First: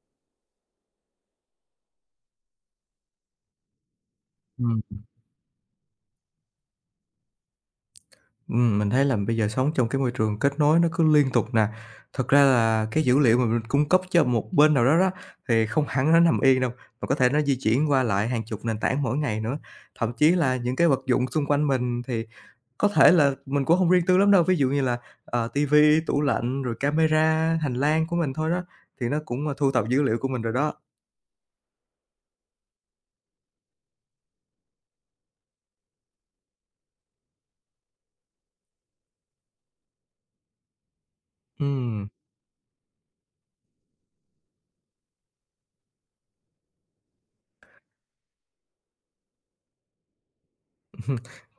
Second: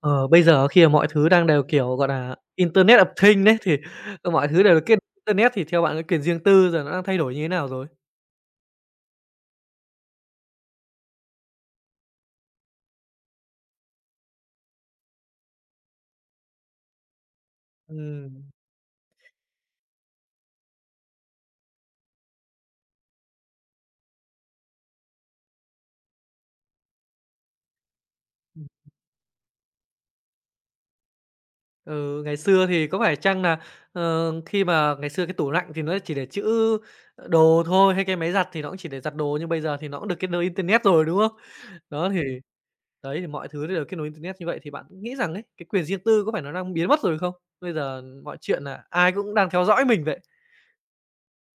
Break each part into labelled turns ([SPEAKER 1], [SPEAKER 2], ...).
[SPEAKER 1] Ờ, Bây giờ khi mà mọi thứ đang đều, kiểu, gọi là Internet of Things đấy, thì mọi thứ đều
[SPEAKER 2] Ừm,
[SPEAKER 1] được kết Internet thì theo bạn cái quyền riêng tư giờ nó đang thay đổi như thế nào rồi?
[SPEAKER 2] mình thấy là bây giờ sống trong cái môi trường kết nối nó cứ liên tục nè. Thật ra là cái dữ liệu mà mình cung cấp cho một bên nào đó đó, thì không hẳn nó nằm yên đâu, mà có thể nó di chuyển qua lại hàng
[SPEAKER 1] Ừm.
[SPEAKER 2] chục nền tảng mỗi ngày nữa. Thậm chí là những cái vật dụng xung quanh mình thì có thể là mình cũng không riêng tư lắm đâu, ví dụ như là, ờ, ti tủ lạnh, rồi camera hành lang của mình thôi đó, thì nó cũng, thu thập dữ liệu của mình rồi đó.
[SPEAKER 1] Ừ, ngày xưa thì có phải chăng là khi mà ngày xưa cái tủ lạnh thì nó chỉ để trữ đồ thôi, hay cái máy giặt thì nó cũng chỉ để giặt đồ, nhưng bây giờ thì nó cũng được kết nối Internet rồi, đúng không?
[SPEAKER 2] Ừm.
[SPEAKER 1] Đó, thì đấy, thì mọi thứ đều kết nối Internet như vậy thì bạn nghĩ rằng ấy, cái quyền riêng tư có phải nó đang biến mất rồi không? Bây giờ mọi chuyện là ai cũng đang theo dõi mình vậy.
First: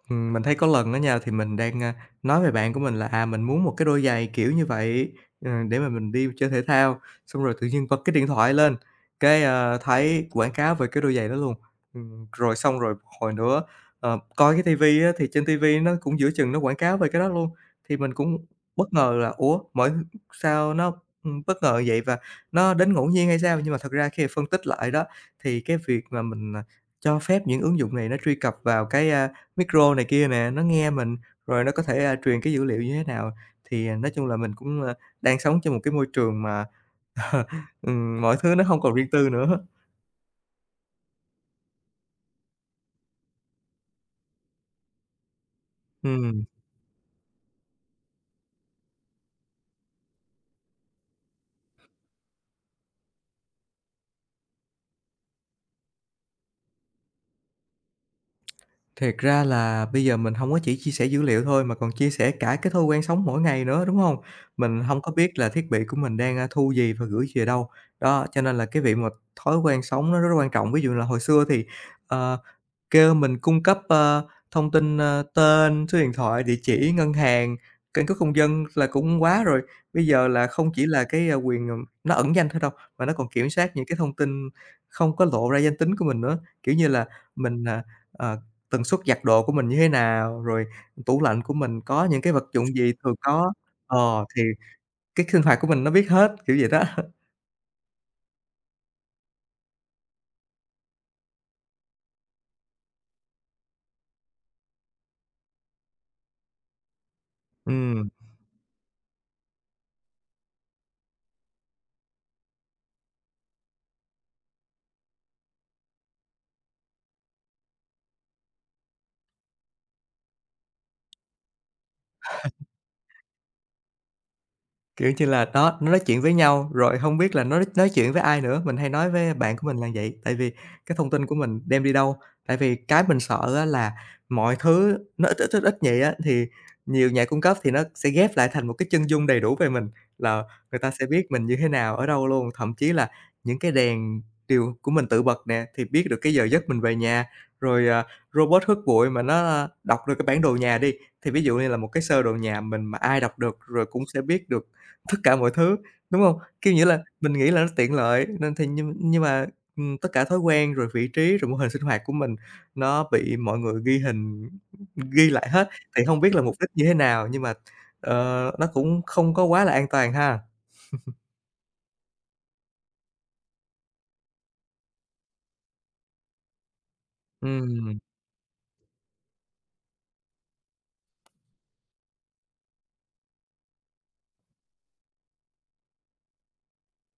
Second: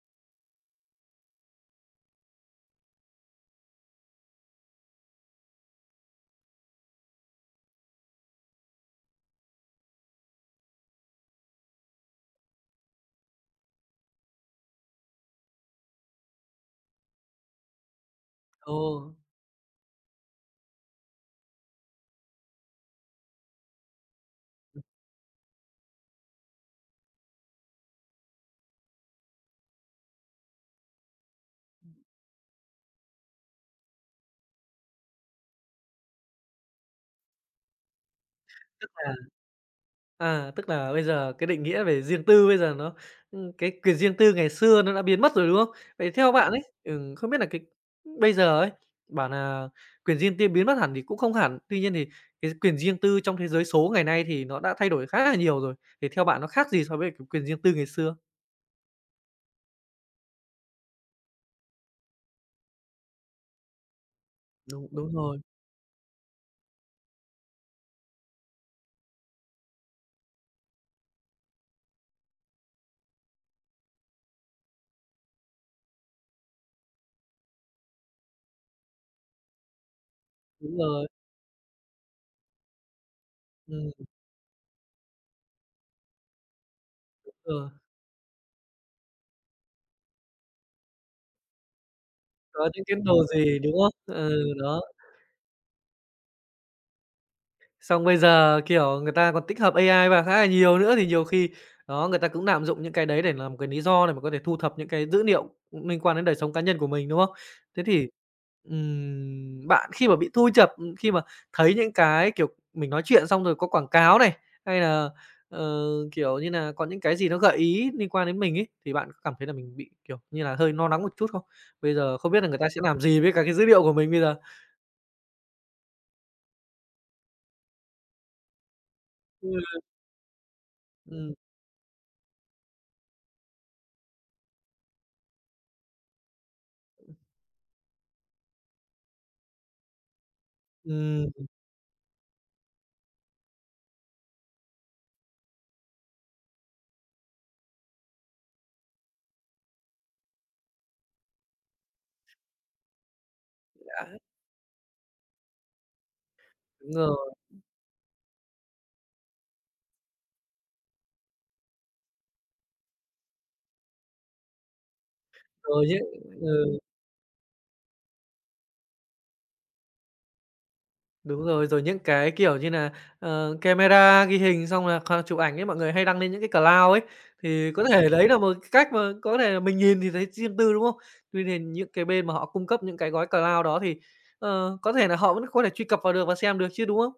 [SPEAKER 2] Mình thấy có lần đó nha, thì mình đang, nói về bạn của mình là, mình muốn một cái đôi giày kiểu như vậy, để mà mình đi chơi thể thao, xong rồi tự nhiên bật cái điện thoại lên, cái, thấy quảng cáo về cái đôi giày đó luôn. Rồi xong rồi một hồi nữa, coi cái ti á, thì trên ti nó cũng giữa chừng nó quảng cáo về cái đó luôn, thì mình cũng bất
[SPEAKER 1] Ồ.
[SPEAKER 2] ngờ là "Ủa, sao nó, bất ngờ vậy?" Và nó đến ngẫu nhiên hay sao? Nhưng mà thật ra khi phân tích lại đó, thì cái việc mà mình, cho phép những ứng dụng này nó truy cập vào cái, Micro này kia nè, nó nghe mình, rồi nó có thể, truyền cái dữ liệu như thế nào. Thì, nói chung là mình cũng, đang sống trong một cái môi trường mà, ờ, mọi thứ nó hông
[SPEAKER 1] tức
[SPEAKER 2] còn riêng
[SPEAKER 1] là
[SPEAKER 2] tư nữa.
[SPEAKER 1] À, tức là bây giờ cái định nghĩa về riêng tư bây giờ nó cái quyền riêng tư ngày xưa nó đã biến mất rồi, đúng không? Vậy theo
[SPEAKER 2] Ừm,
[SPEAKER 1] bạn ấy, không biết là cái bây giờ ấy, bảo là quyền riêng tư biến mất hẳn thì cũng không hẳn, tuy nhiên thì cái quyền riêng tư trong thế giới số ngày nay thì nó đã thay đổi khá là nhiều rồi, thì theo bạn nó khác gì so với cái quyền riêng tư ngày xưa?
[SPEAKER 2] Thiệt ra là bây giờ mình hông có chỉ chia sẻ dữ liệu thôi mà còn chia sẻ cả cái thói quen sống mỗi ngày nữa, đúng hông? Mình
[SPEAKER 1] Đúng.
[SPEAKER 2] hông có
[SPEAKER 1] Đúng
[SPEAKER 2] biết
[SPEAKER 1] rồi,
[SPEAKER 2] là thiết bị của mình đang, thu gì và gửi về đâu. Đó, cho nên là cái việc mà thói quen sống nó rất là quan trọng. Ví dụ là hồi xưa thì, ờ Kêu mình cung cấp, thông tin, tên, số điện thoại, địa chỉ, ngân hàng, căn cước công dân là cũng quá rồi. Bây giờ là không
[SPEAKER 1] đúng
[SPEAKER 2] chỉ là
[SPEAKER 1] rồi,
[SPEAKER 2] cái, quyền, nó ẩn danh thôi đâu, mà nó còn kiểm soát những
[SPEAKER 1] ừm,
[SPEAKER 2] cái thông tin không có lộ ra danh tính của mình nữa. Kiểu như là
[SPEAKER 1] đúng
[SPEAKER 2] mình,
[SPEAKER 1] rồi,
[SPEAKER 2] ờ, tần suất giặt đồ của mình như thế nào, rồi tủ lạnh của mình có những cái vật dụng
[SPEAKER 1] có những
[SPEAKER 2] gì
[SPEAKER 1] cái
[SPEAKER 2] thường
[SPEAKER 1] đồ
[SPEAKER 2] có.
[SPEAKER 1] gì, đúng
[SPEAKER 2] Ờ,
[SPEAKER 1] không? Ừ,
[SPEAKER 2] thì
[SPEAKER 1] đó.
[SPEAKER 2] cái sinh hoạt của mình nó biết hết, kiểu vậy đó.
[SPEAKER 1] Xong bây giờ, kiểu, người ta còn tích hợp AI vào khá là nhiều nữa, thì nhiều khi, đó, người ta cũng lạm dụng những cái đấy để làm cái lý do để mà có thể thu thập những cái dữ liệu liên quan đến đời sống cá nhân của mình, đúng không? Thế thì,
[SPEAKER 2] Ừm.
[SPEAKER 1] bạn khi mà bị thu chập, khi mà thấy những cái, kiểu, mình nói chuyện xong rồi có quảng cáo này, hay là, ờ, kiểu như là có những cái gì nó gợi ý liên quan đến mình ấy, thì bạn có cảm thấy là mình bị, kiểu như là, hơi lo lắng một chút không? Bây giờ không biết là người ta sẽ làm gì với cả cái dữ liệu của mình bây giờ?
[SPEAKER 2] Kiểu như là, đó, nó nói chuyện với nhau, rồi hông biết là nó nói chuyện với ai nữa, mình hay nói với bạn của mình
[SPEAKER 1] Ừm.
[SPEAKER 2] là vậy. Tại vì cái thông tin
[SPEAKER 1] Ừm,
[SPEAKER 2] của mình đem đi đâu? Tại vì cái mình sợ á là mọi thứ nó ít, ít, ít, ít vậy á, thì nhiều nhà cung cấp thì nó sẽ ghép lại thành một cái chân dung đầy đủ về mình, là người ta sẽ
[SPEAKER 1] ừm,
[SPEAKER 2] biết mình như thế nào, ở đâu luôn. Thậm chí là những cái đèn điều của mình tự bật nè, thì biết được cái giờ giấc mình về nhà. Rồi, robot hút bụi mà nó đọc được cái bản đồ nhà đi, thì ví dụ như là một cái sơ đồ nhà mình mà ai đọc được rồi cũng sẽ biết được tất cả mọi thứ, đúng hông? Kiểu, nghĩa
[SPEAKER 1] đúng
[SPEAKER 2] là mình
[SPEAKER 1] rồi.
[SPEAKER 2] nghĩ là nó tiện lợi nên thì nhưng mà, tất cả thói quen, rồi vị trí, rồi mô hình sinh hoạt của mình nó bị mọi người ghi hình, ghi lại hết,
[SPEAKER 1] Rồi
[SPEAKER 2] thì
[SPEAKER 1] những
[SPEAKER 2] hông biết là mục đích
[SPEAKER 1] Ừ,
[SPEAKER 2] như thế nào nhưng mà, nó cũng không có quá là an toàn ha.
[SPEAKER 1] đúng rồi, rồi những cái, kiểu như là camera ghi hình xong là chụp ảnh ấy, mọi người hay đăng lên những cái cloud ấy, thì có
[SPEAKER 2] Ừm.
[SPEAKER 1] thể đấy là một cái cách mà có thể là mình nhìn thì thấy riêng tư, đúng không? Tuy nhiên những cái bên mà họ cung cấp những cái gói cloud đó thì, có thể là họ vẫn có thể truy cập vào được và xem được chứ, đúng không?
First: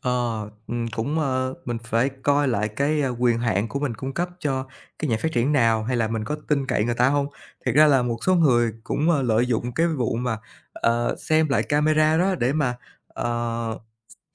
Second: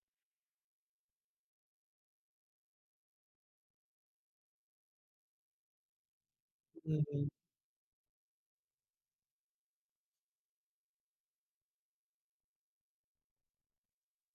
[SPEAKER 2] Ờ, Cũng, mình phải coi lại cái, quyền hạn của mình cung cấp cho cái nhà phát triển nào, hay là mình có tin cậy người ta
[SPEAKER 1] Ừm,
[SPEAKER 2] không. Thiệt ra là một số người cũng, lợi dụng cái vụ mà, xem lại camera đó để mà, ờ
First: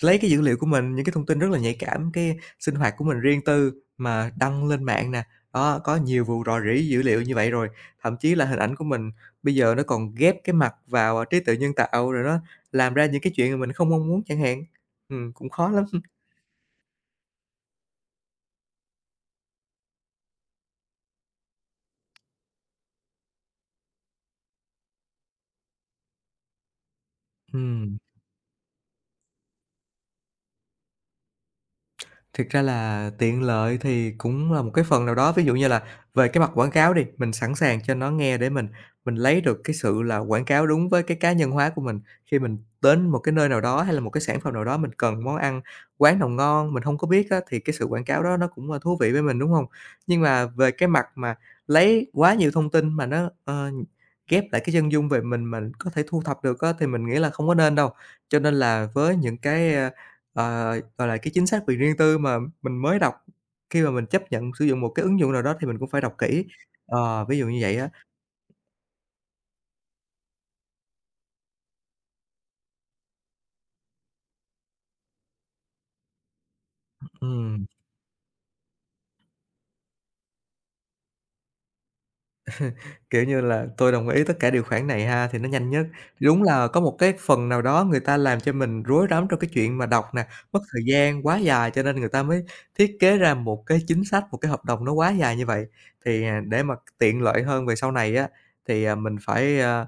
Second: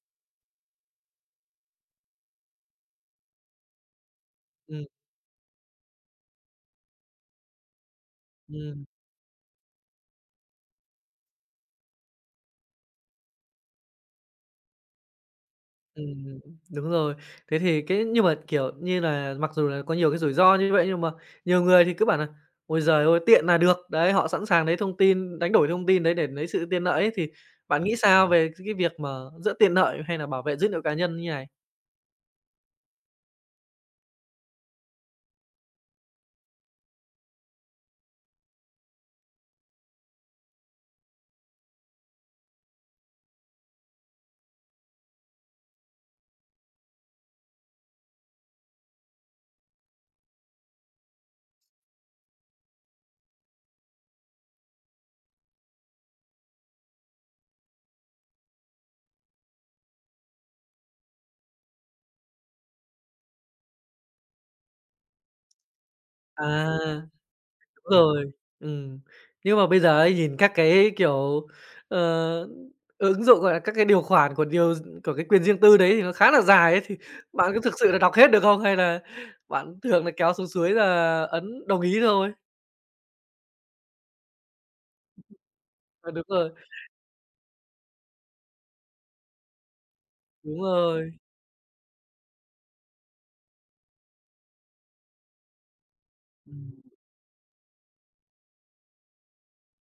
[SPEAKER 2] Lấy cái dữ liệu của mình, những cái thông tin rất là nhạy cảm, cái sinh hoạt của mình riêng tư mà đăng
[SPEAKER 1] ừm,
[SPEAKER 2] lên mạng nè. Đó, có nhiều vụ rò rỉ dữ liệu như vậy rồi, thậm chí là hình ảnh của
[SPEAKER 1] ừm.
[SPEAKER 2] mình bây giờ nó còn ghép cái mặt vào, trí tuệ nhân tạo, rồi nó làm ra những cái chuyện mà mình không mong muốn chẳng hạn. Cũng khó lắm.
[SPEAKER 1] Ừm, đúng rồi. Thế thì cái nhưng mà, kiểu như là, mặc dù là có nhiều cái rủi ro như vậy nhưng mà nhiều người thì cứ bảo là "Ôi giời ơi, tiện là được." Đấy, họ sẵn sàng lấy thông tin đánh đổi thông tin đấy để lấy sự tiện lợi ấy, thì bạn nghĩ
[SPEAKER 2] Ừm.
[SPEAKER 1] sao về cái việc mà giữa tiện lợi hay là bảo vệ dữ liệu cá nhân như này?
[SPEAKER 2] Thực ra là tiện lợi thì cũng là một cái phần nào đó, ví dụ như là về cái mặt quảng cáo đi, mình sẵn sàng cho nó nghe để mình lấy được cái sự là quảng cáo đúng với cái cá nhân hóa của mình. Khi mình đến một cái nơi nào đó hay là một cái sản phẩm nào đó, mình cần món ăn quán nào ngon mình không có biết á, thì cái sự quảng cáo đó nó cũng, là thú vị với mình, đúng không? Nhưng mà về cái mặt mà lấy quá nhiều thông tin mà nó, ghép lại cái chân dung về mình có thể thu thập được á, thì mình nghĩ là không có nên đâu. Cho nên là với những cái, Ờ, gọi là, cái chính sách quyền riêng tư mà mình mới đọc khi mà mình chấp nhận sử dụng một cái ứng dụng nào đó thì mình cũng phải đọc kỹ.
[SPEAKER 1] À.
[SPEAKER 2] Ví dụ như vậy
[SPEAKER 1] Đúng
[SPEAKER 2] á.
[SPEAKER 1] rồi, ừm. Nhưng mà bây giờ ấy, nhìn các cái, kiểu, ờ, ứng dụng, gọi là, các cái điều khoản của cái quyền riêng tư đấy thì nó khá là dài ấy, thì bạn có
[SPEAKER 2] Ừm,
[SPEAKER 1] thực sự là đọc hết được không? Hay là bạn thường là kéo xuống suối là ấn đồng ý thôi?
[SPEAKER 2] Kiểu như là, tôi đồng ý tất cả điều khoản này ha, thì nó nhanh nhất.
[SPEAKER 1] Ờ, đúng
[SPEAKER 2] Đúng
[SPEAKER 1] rồi,
[SPEAKER 2] là có một cái phần nào đó người ta làm cho mình rối rắm trong cái chuyện mà đọc nè, mất
[SPEAKER 1] đúng
[SPEAKER 2] thời
[SPEAKER 1] rồi.
[SPEAKER 2] gian quá dài cho nên người ta mới thiết kế ra một cái chính sách, một cái hợp đồng nó quá dài như vậy. Thì, để mà
[SPEAKER 1] Ừm,
[SPEAKER 2] tiện lợi hơn về sau này á, thì, mình phải, à,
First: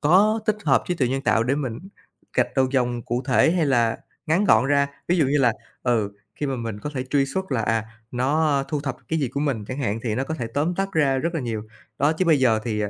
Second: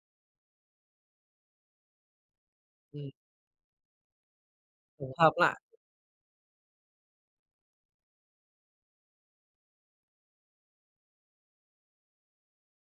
[SPEAKER 2] Có tích hợp trí tuệ nhân tạo để mình gạch đầu dòng
[SPEAKER 1] ừm,
[SPEAKER 2] cụ thể hay là ngắn gọn ra.
[SPEAKER 1] tổng
[SPEAKER 2] Ví dụ
[SPEAKER 1] hợp
[SPEAKER 2] như là,
[SPEAKER 1] lại,
[SPEAKER 2] ừ, khi mà mình có thể truy xuất là, nó thu thập cái gì của mình chẳng hạn, thì nó có thể tóm tắt ra rất là nhiều. Đó, chứ bây giờ thì,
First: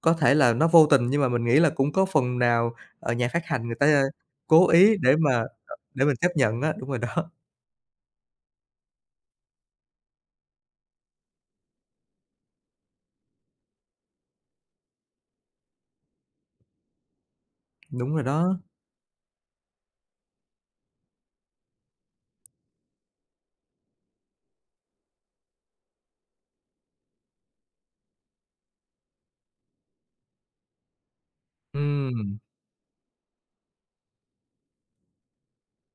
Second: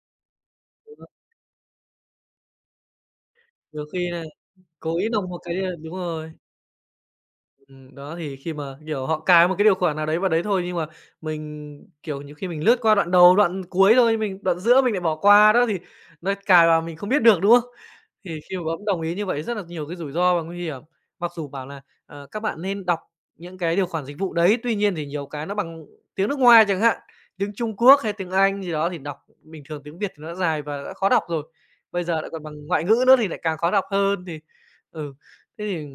[SPEAKER 2] có thể là nó vô
[SPEAKER 1] đúng
[SPEAKER 2] tình
[SPEAKER 1] không?
[SPEAKER 2] nhưng mà mình nghĩ là cũng có phần nào, ở nhà phát hành người
[SPEAKER 1] Nhiều
[SPEAKER 2] ta,
[SPEAKER 1] khi là
[SPEAKER 2] cố ý
[SPEAKER 1] cố ý
[SPEAKER 2] để
[SPEAKER 1] nộp
[SPEAKER 2] mà,
[SPEAKER 1] một cái, đúng
[SPEAKER 2] để mình chấp
[SPEAKER 1] rồi.
[SPEAKER 2] nhận á. Đúng rồi đó,
[SPEAKER 1] Đó, thì khi mà, kiểu, họ cài một cái điều khoản nào đấy vào đấy thôi, nhưng mà mình, kiểu, nhiều khi mình lướt qua đoạn đầu, đoạn cuối thôi, mình đoạn giữa mình lại bỏ qua đó, thì nó cài vào mình không biết được, đúng không?
[SPEAKER 2] đúng rồi
[SPEAKER 1] Thì
[SPEAKER 2] đó.
[SPEAKER 1] khi mà bấm đồng ý như vậy rất là nhiều cái rủi ro và nguy hiểm. Mặc dù bảo là, các bạn nên đọc những cái điều khoản dịch vụ đấy, tuy nhiên thì nhiều cái nó bằng tiếng nước ngoài chẳng hạn, tiếng Trung Quốc hay tiếng Anh gì đó thì đọc bình thường tiếng Việt thì nó đã dài và đã khó đọc rồi, bây giờ lại
[SPEAKER 2] Ừm.
[SPEAKER 1] còn bằng ngoại ngữ nữa thì lại càng khó đọc hơn thì ừ, thế thì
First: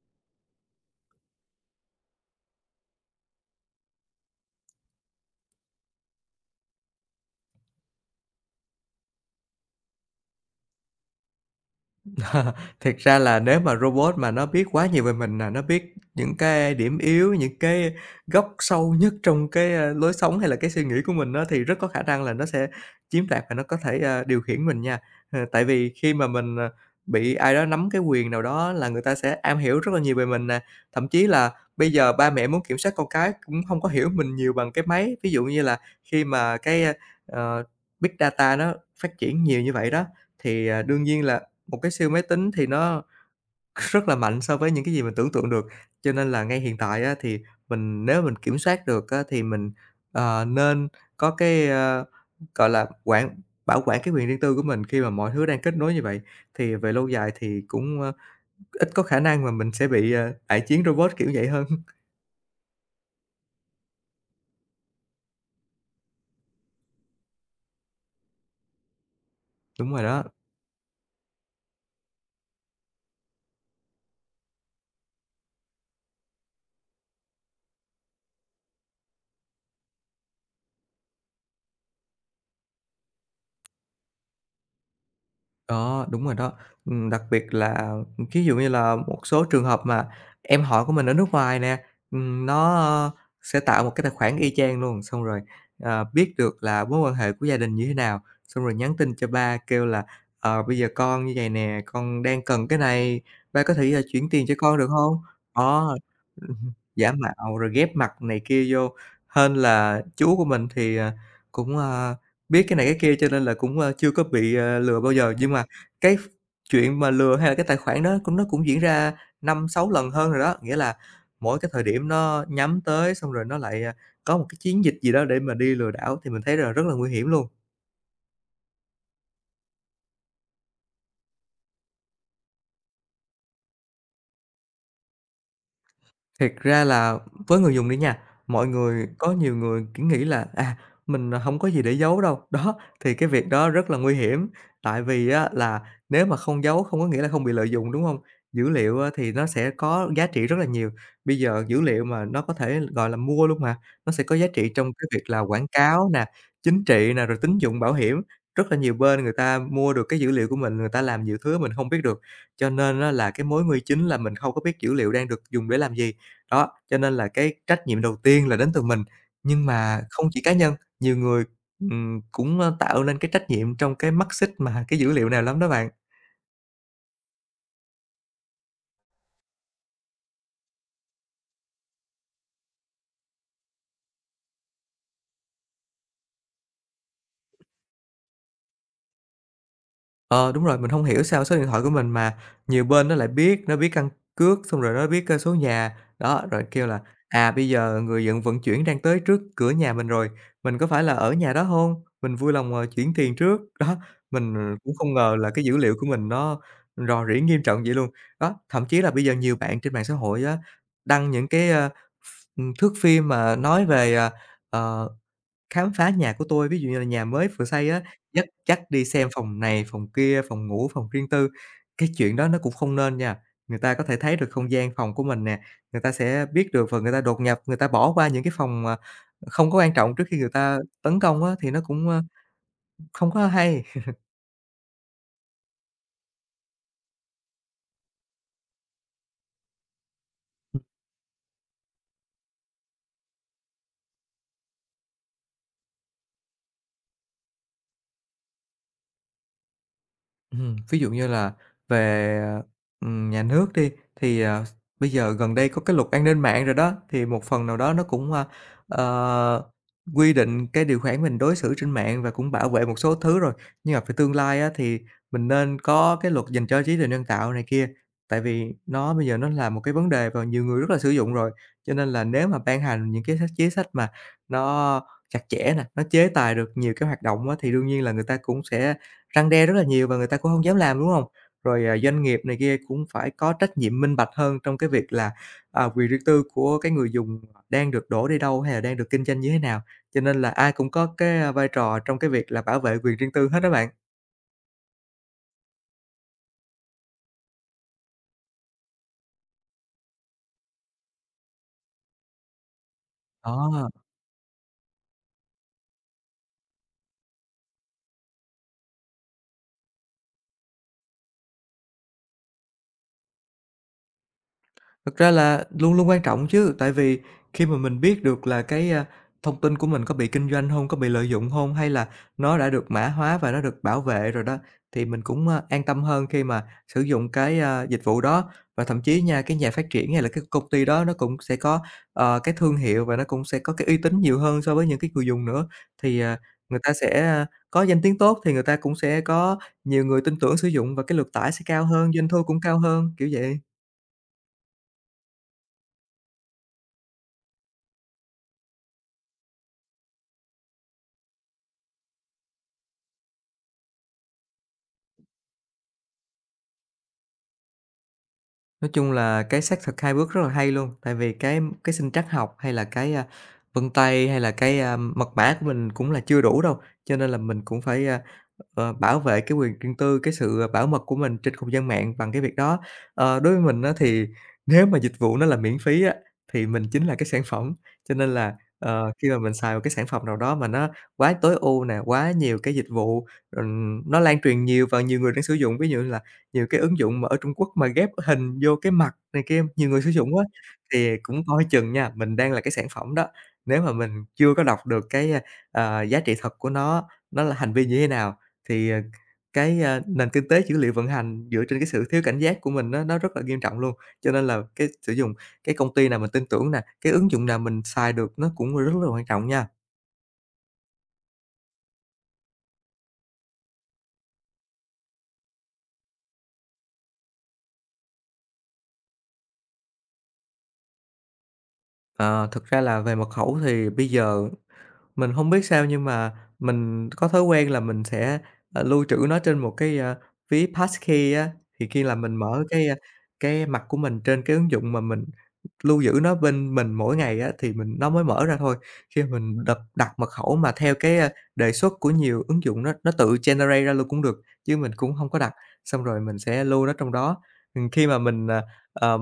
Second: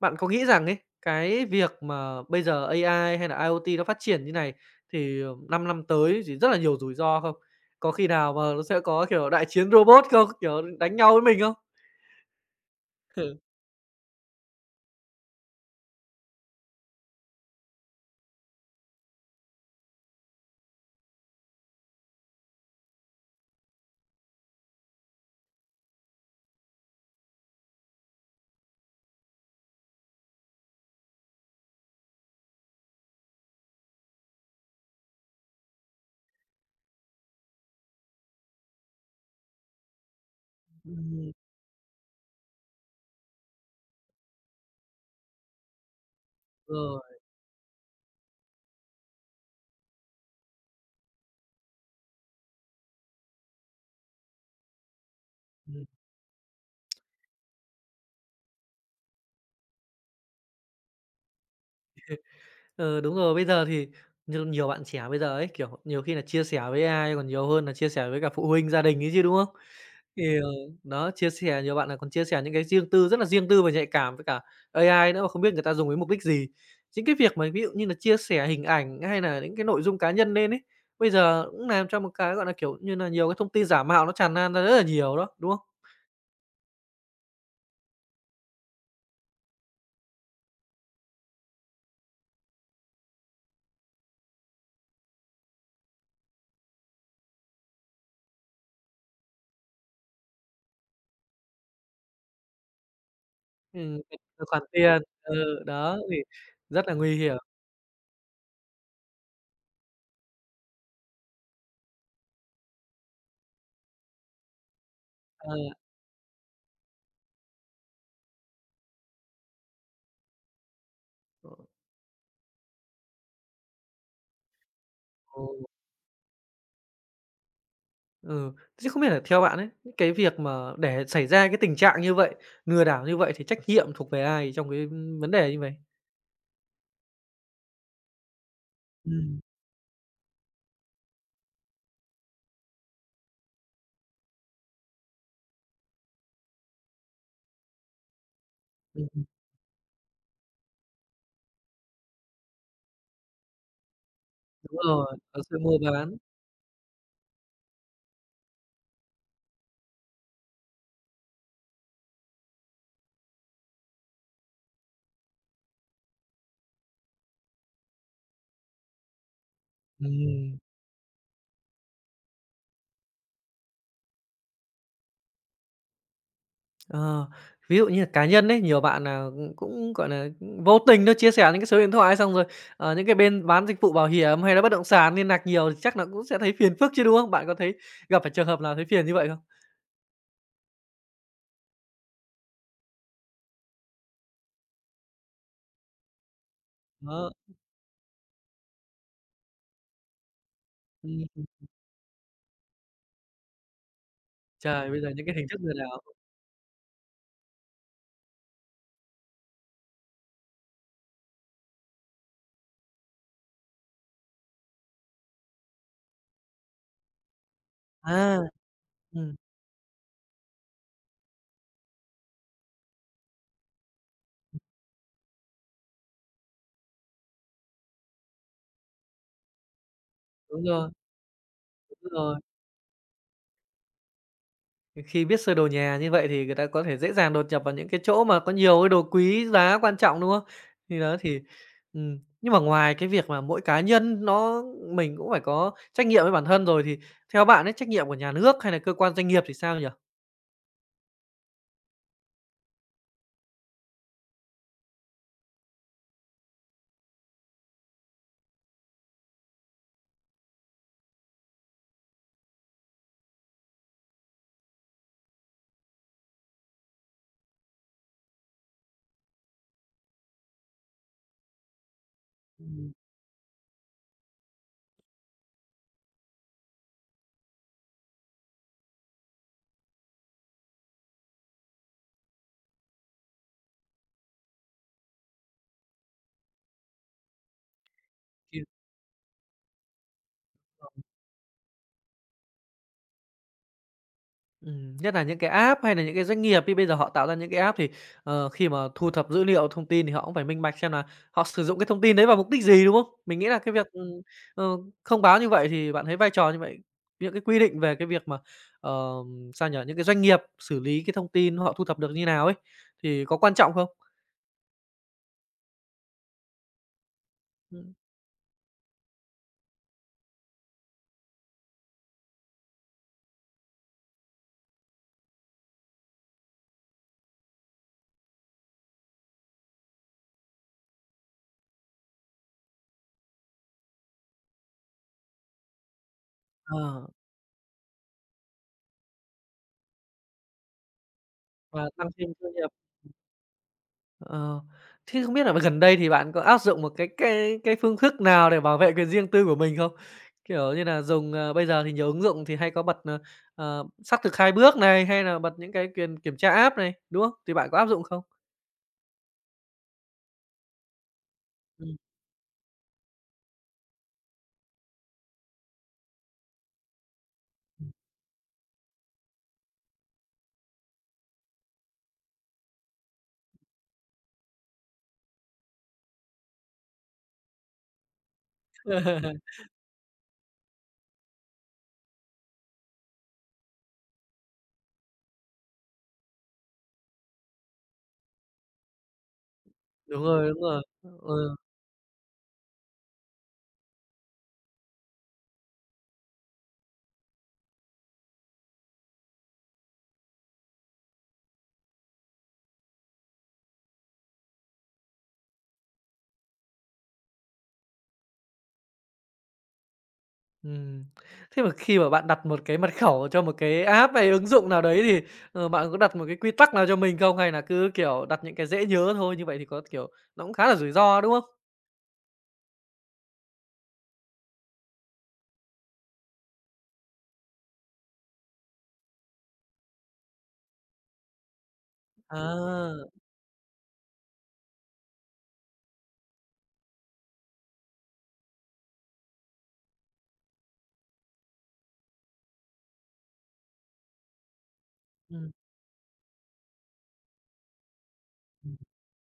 [SPEAKER 1] bạn có nghĩ rằng ấy, cái việc mà bây giờ AI hay là IoT nó phát triển như này thì, 5 năm năm tới thì rất là nhiều rủi ro không? Có khi nào mà nó sẽ có, kiểu, đại chiến robot không? Kiểu, đánh nhau với mình không?
[SPEAKER 2] Thiệt ra là
[SPEAKER 1] Ừ,
[SPEAKER 2] nếu mà robot mà nó biết quá nhiều về mình nè, nó biết những cái điểm yếu, những cái góc sâu nhất trong cái, lối sống hay là cái suy nghĩ của mình á, thì rất có khả năng là nó sẽ chiếm đoạt và nó có thể, điều khiển mình nha. Tại vì khi mà mình, bị ai đó nắm cái quyền nào đó là người ta sẽ am hiểu rất là nhiều về mình nè. Thậm chí là bây giờ ba mẹ muốn kiểm soát con cái cũng không có hiểu mình nhiều bằng cái máy. Ví dụ như là khi mà cái, ờ, Big Data nó phát triển nhiều như vậy đó, thì, đương nhiên
[SPEAKER 1] Ừm,
[SPEAKER 2] là một cái siêu máy tính thì nó rất là mạnh so với những cái gì mình tưởng tượng được, cho nên là ngay hiện
[SPEAKER 1] rồi,
[SPEAKER 2] tại á, thì mình nếu mình kiểm soát được á, thì mình, nên có cái, gọi là, bảo quản cái quyền riêng tư của mình khi mà mọi thứ đang kết
[SPEAKER 1] ừm.
[SPEAKER 2] nối như vậy. Thì về lâu dài thì cũng, ít có khả năng mà mình sẽ bị, đại chiến robot, kiểu vậy hơn.
[SPEAKER 1] Ừ, đúng rồi, bây giờ thì nhiều nhiều bạn trẻ bây giờ ấy, kiểu, nhiều khi là chia sẻ với AI còn nhiều hơn là chia sẻ với cả phụ huynh, gia đình ấy chứ, đúng không?
[SPEAKER 2] Đúng rồi đó.
[SPEAKER 1] Thì, đó, chia sẻ nhiều bạn nà còn chia sẻ những cái riêng tư rất là riêng tư và nhạy cảm với cả AI nữa mà không biết người ta dùng với mục đích gì. Chính cái việc mà ví dụ như là chia sẻ hình ảnh hay nà những cái nội dung cá nhân lên ấy, bây giờ cũng làm cho một cái, gọi là, kiểu như nà, nhiều cái thông tin giả mạo nó tràn lan ra rất là nhiều đó, đúng không?
[SPEAKER 2] Đó, đúng rồi đó. Đặc biệt là, ví dụ như là một số trường hợp mà em họ của mình ở nước ngoài nè, nó, sẽ tạo một cái tài khoản y chang luôn, xong rồi, biết được là mối quan hệ của gia đình như thế nào, xong rồi nhắn tin cho ba kêu là "Ờ, bây giờ con như vậy nè, con đang cần cái này, ba có thể là
[SPEAKER 1] Tài
[SPEAKER 2] chuyển tiền
[SPEAKER 1] tài
[SPEAKER 2] cho
[SPEAKER 1] khoản
[SPEAKER 2] con được
[SPEAKER 1] tiền,
[SPEAKER 2] không?"
[SPEAKER 1] ừ,
[SPEAKER 2] Đó,
[SPEAKER 1] đó, thì
[SPEAKER 2] ừm,
[SPEAKER 1] rất là
[SPEAKER 2] giả
[SPEAKER 1] nguy hiểm.
[SPEAKER 2] mạo rồi ghép mặt này kia vô. Hên là chú của mình thì, cũng, biết cái này cái kia cho nên là cũng, chưa có bị, lừa bao giờ, nhưng mà cái ph chuyện mà lừa hay là cái tài khoản đó cũng nó cũng diễn ra 5 6 lần hơn rồi đó. Nghĩa là
[SPEAKER 1] Ờ.
[SPEAKER 2] mỗi cái thời điểm nó nhắm tới xong rồi nó lại, có một cái chiến dịch gì đó để mà
[SPEAKER 1] Ồ,
[SPEAKER 2] đi lừa đảo thì mình thấy là rất là nguy hiểm luôn.
[SPEAKER 1] ừ. Thế không biết là theo bạn ấy, những cái việc mà để xảy ra cái tình trạng như vậy, lừa đảo như vậy thì trách nhiệm thuộc về ai trong cái, vấn đề như vậy.
[SPEAKER 2] Thiệt ra là với người dùng đi nha, mọi người có
[SPEAKER 1] Ừm,
[SPEAKER 2] nhiều người, kiểu, nghĩ là, mình không có gì để giấu đâu. Đó, thì cái việc đó rất là nguy hiểm, tại vì á là nếu mà không giấu không có nghĩa là không bị lợi dụng, đúng không? Dữ liệu á
[SPEAKER 1] ừm,
[SPEAKER 2] thì nó sẽ có giá trị rất là nhiều, bây giờ dữ liệu mà nó có thể, gọi là, mua luôn mà, nó sẽ có giá trị
[SPEAKER 1] Đúng
[SPEAKER 2] trong cái
[SPEAKER 1] rồi,
[SPEAKER 2] việc là
[SPEAKER 1] có sự
[SPEAKER 2] quảng
[SPEAKER 1] mua
[SPEAKER 2] cáo
[SPEAKER 1] bán.
[SPEAKER 2] nè, chính trị nè, rồi tín dụng, bảo hiểm, rất là nhiều bên người ta mua được cái dữ liệu của mình, người ta làm nhiều thứ mình không biết được. Cho nên á là cái mối nguy chính là mình không có biết dữ liệu đang được dùng để làm gì. Đó, cho nên là cái trách nhiệm đầu tiên là đến từ mình, nhưng mà không chỉ cá
[SPEAKER 1] Ừm,
[SPEAKER 2] nhân, nhiều người, cũng, tạo nên cái trách nhiệm trong cái mắt xích mà cái dữ liệu nào lắm đó bạn.
[SPEAKER 1] ờ, ví dụ như là cá nhân đấy nhiều bạn nà, cũng, gọi là vô tình nó chia sẻ những cái số điện thoại xong rồi, những cái bên bán dịch vụ bảo hiểm hay là bất động sản liên lạc nhiều thì chắc là cũng sẽ thấy phiền phức chứ, đúng không? Bạn có thấy gặp phải trường hợp nào thấy phiền như vậy không?
[SPEAKER 2] Ờ, đúng rồi, mình hông hiểu sao số điện thoại của mình mà nhiều bên nó lại biết, nó biết căn cước, xong rồi nó biết, số nhà. Đó, rồi kêu là,
[SPEAKER 1] Đó,
[SPEAKER 2] bây giờ người nhận vận chuyển đang tới trước cửa nhà mình rồi, mình có phải là ở
[SPEAKER 1] ừm,
[SPEAKER 2] nhà đó hông? Mình vui lòng, chuyển tiền trước. Đó, mình
[SPEAKER 1] trời,
[SPEAKER 2] cũng
[SPEAKER 1] bây giờ
[SPEAKER 2] không
[SPEAKER 1] những cái
[SPEAKER 2] ngờ
[SPEAKER 1] hình
[SPEAKER 2] là
[SPEAKER 1] thức
[SPEAKER 2] cái
[SPEAKER 1] lừa
[SPEAKER 2] dữ liệu
[SPEAKER 1] đảo
[SPEAKER 2] của mình nó rò rỉ nghiêm trọng vậy luôn. Đó, thậm chí là bây giờ nhiều bạn trên mạng xã hội á, đăng những cái, ơ, ph thước phim mà nói về, ờ "Khám phá nhà của tôi", ví dụ như là nhà mới vừa xây á,
[SPEAKER 1] à,
[SPEAKER 2] dắt dắt đi xem
[SPEAKER 1] ừm,
[SPEAKER 2] phòng này, phòng kia, phòng ngủ, phòng riêng tư. Cái chuyện đó nó cũng không nên nha, người ta có thể thấy được không gian phòng của mình nè, người ta sẽ biết được và người ta đột nhập, người ta bỏ qua những cái phòng, không có quan trọng trước khi người
[SPEAKER 1] đúng
[SPEAKER 2] ta
[SPEAKER 1] rồi,
[SPEAKER 2] tấn công á, thì nó cũng,
[SPEAKER 1] đúng rồi.
[SPEAKER 2] không có hay.
[SPEAKER 1] Khi biết sơ đồ nhà như vậy thì người ta có thể dễ dàng đột nhập vào những cái chỗ mà có nhiều cái đồ quý giá quan trọng, đúng không? Thì đó thì nhưng mà ngoài cái việc mà mỗi cá nhân nó mình cũng phải có trách nhiệm với bản thân rồi, thì theo bạn ấy, trách nhiệm của nhà nước hay là cơ quan doanh nghiệp thì sao nhỉ?
[SPEAKER 2] Ví dụ như là về, nhà nước đi, thì, bây giờ gần đây có cái luật an ninh mạng rồi đó, thì một phần nào đó nó cũng, ờ, quy định cái điều khoản mình đối xử trên mạng và cũng bảo vệ một số thứ rồi. Nhưng mà về tương lai á, thì mình nên có cái luật dành cho trí tuệ nhân tạo này kia, tại vì nó bây giờ nó là một cái vấn đề và nhiều người rất là sử dụng rồi. Cho nên là nếu mà ban
[SPEAKER 1] Ừm.
[SPEAKER 2] hành những cái chính sách mà nó chặt chẽ nè, nó chế tài được nhiều cái hoạt động á, thì đương nhiên là người ta cũng sẽ răn đe rất là nhiều và người ta cũng không dám làm, đúng không? Rồi, doanh nghiệp này kia cũng phải có trách nhiệm minh bạch hơn trong cái việc là, quyền riêng tư của cái người dùng đang được đổ đi đâu hay là đang được kinh doanh như thế nào, cho nên là ai cũng có cái, vai trò trong cái việc là bảo vệ quyền riêng tư hết á bạn.
[SPEAKER 1] Nhất là những cái app hay là những cái doanh nghiệp thì bây giờ họ tạo ra những cái app thì, khi mà thu thập dữ liệu, thông tin thì họ cũng phải minh bạch xem là họ sử dụng cái thông tin đấy vào mục đích gì, đúng không? Mình nghĩ là cái việc,
[SPEAKER 2] Đó.
[SPEAKER 1] ờ, thông báo như vậy thì bạn thấy vai trò như vậy, những cái quy định về cái việc mà, sao nhở những cái doanh nghiệp xử lý cái thông tin họ thu thập được như nào ấy, thì có quan trọng không?
[SPEAKER 2] Thực ra là luôn luôn quan trọng chứ, tại vì khi mà
[SPEAKER 1] Ừm,
[SPEAKER 2] mình biết được là cái, thông tin của mình có bị kinh doanh không có bị lợi dụng không hay là nó đã được mã hóa và nó được bảo vệ rồi đó, thì mình cũng, an tâm hơn khi mà sử dụng cái, dịch vụ đó. Và thậm chí nha, cái nhà phát triển hay là cái công ty đó nó cũng sẽ có, cái thương hiệu và nó cũng sẽ có cái uy tín nhiều hơn so với những cái người dùng nữa. Thì, người ta
[SPEAKER 1] ờ,
[SPEAKER 2] sẽ, có danh tiếng tốt thì người ta cũng sẽ có nhiều người tin tưởng sử dụng và cái lượt tải sẽ cao
[SPEAKER 1] và tăng
[SPEAKER 2] hơn, doanh
[SPEAKER 1] thêm
[SPEAKER 2] thu
[SPEAKER 1] thu
[SPEAKER 2] cũng
[SPEAKER 1] nhập.
[SPEAKER 2] cao hơn, kiểu vậy.
[SPEAKER 1] Ờ, Thế không biết là gần đây thì bạn có áp dụng một cái phương thức nào để bảo vệ quyền riêng tư của mình không? Kiểu như là dùng, bây giờ thì nhiều ứng dụng thì hay có bật, xác thực 2 bước này, hay là bật những cái quyền kiểm tra app này, đúng không? Thì bạn có áp dụng không?
[SPEAKER 2] Nói chung là cái xác thực hai bước rất là hay luôn, tại vì cái
[SPEAKER 1] Ừm.
[SPEAKER 2] sinh trắc học hay là cái, vân tay hay là cái, mật mã của mình cũng là chưa đủ đâu, cho nên là mình cũng phải, bảo vệ cái quyền riêng tư, cái sự bảo mật của mình trên không gian mạng bằng cái việc đó. Ờ, đối với mình á thì nếu mà dịch vụ nó là miễn phí á, thì mình chính là cái sản phẩm, cho nên là, khi mà mình xài một cái sản phẩm nào đó mà nó quá tối ưu nè, quá nhiều cái dịch vụ, rồi nó lan truyền nhiều và nhiều người đang sử dụng, ví dụ là nhiều cái ứng dụng mà ở Trung Quốc mà ghép hình vô cái mặt này kia, nhiều người sử
[SPEAKER 1] Đúng
[SPEAKER 2] dụng quá,
[SPEAKER 1] rồi, đúng rồi.
[SPEAKER 2] thì cũng
[SPEAKER 1] Ừ,
[SPEAKER 2] coi chừng nha, mình đang là cái sản phẩm đó. Nếu mà mình chưa có đọc được cái, giá trị thật của nó là hành vi như thế nào thì, cái, nền kinh tế dữ liệu vận hành dựa trên cái sự thiếu cảnh giác của mình á, nó rất là nghiêm trọng luôn. Cho nên là cái sử dụng cái công ty nào mình tin tưởng nè, cái ứng dụng nào mình xài được nó cũng rất là quan trọng nha.
[SPEAKER 1] ừm. Thế mà khi mà bạn đặt một cái mật khẩu cho một cái app hay ứng dụng nào đấy thì, bạn có đặt một cái quy tắc nào cho mình không? Hay là cứ, kiểu, đặt những cái dễ nhớ thôi, như vậy thì có, kiểu, nó cũng khá là rủi ro, đúng không?
[SPEAKER 2] Ờ, thực ra là về mật khẩu thì bây giờ mình không biết sao nhưng mà mình có thói quen là mình sẽ, lưu trữ nó trên một cái, ví passkey á, thì khi là mình mở cái,
[SPEAKER 1] À,
[SPEAKER 2] cái mặt của mình trên cái ứng dụng mà mình lưu giữ nó bên mình mỗi ngày á, thì mình nó mới mở ra thôi. Khi mình đặt mật khẩu mà theo cái, đề xuất của nhiều ứng dụng nó tự generate ra luôn cũng được, chứ mình cũng hông có
[SPEAKER 1] ừm.
[SPEAKER 2] đặt, xong rồi mình sẽ lưu nó trong đó. Khi mà mình, ờ,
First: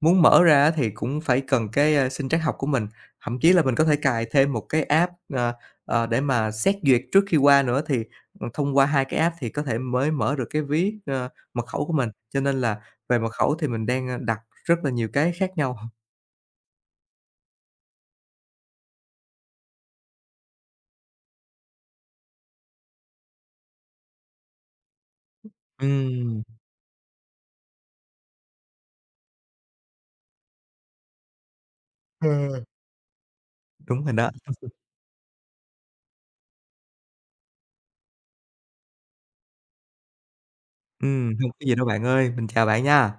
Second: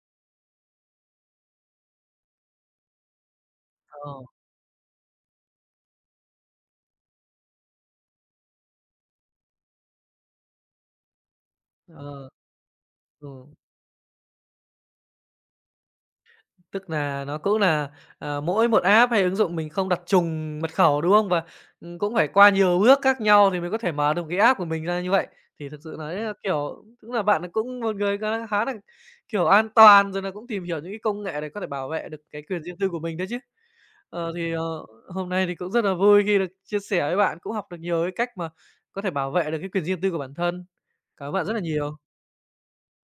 [SPEAKER 2] muốn mở ra á thì cũng phải cần cái, sinh trắc học của mình. Thậm chí là mình có thể
[SPEAKER 1] ờ,
[SPEAKER 2] cài thêm một cái app, để mà xét duyệt trước khi qua nữa thì, thông qua 2 cái app thì có thể mới mở được cái ví, mật khẩu của mình,
[SPEAKER 1] ờ,
[SPEAKER 2] cho nên là về
[SPEAKER 1] ừ,
[SPEAKER 2] mật khẩu thì mình đang, đặt rất là nhiều cái khác nhau.
[SPEAKER 1] tức là nó cũng là mỗi một app hay ứng dụng mình không đặt trùng mật khẩu, đúng không? Và, cũng phải qua nhiều bước khác nhau thì mới có thể mở được cái app của mình ra như vậy. Thì thực sự nói là,
[SPEAKER 2] Ừm.
[SPEAKER 1] kiểu, tức là bạn cũng một người khá khá nà, kiểu, an toàn, rồi là cũng tìm hiểu những cái công nghệ để có thể bảo vệ được cái quyền
[SPEAKER 2] Ừm.
[SPEAKER 1] riêng tư của mình đấy chứ.
[SPEAKER 2] Đúng rồi đó.
[SPEAKER 1] Ờ, thì, ờ, Hôm nay thì cũng rất là vui khi được chia sẻ với bạn, cũng học được nhiều cái cách mà có thể bảo vệ được cái quyền riêng tư của bản thân. Cảm ơn bạn
[SPEAKER 2] Hông
[SPEAKER 1] rất là
[SPEAKER 2] có gì đâu bạn
[SPEAKER 1] nhiều.
[SPEAKER 2] ơi, mình chào bạn nha.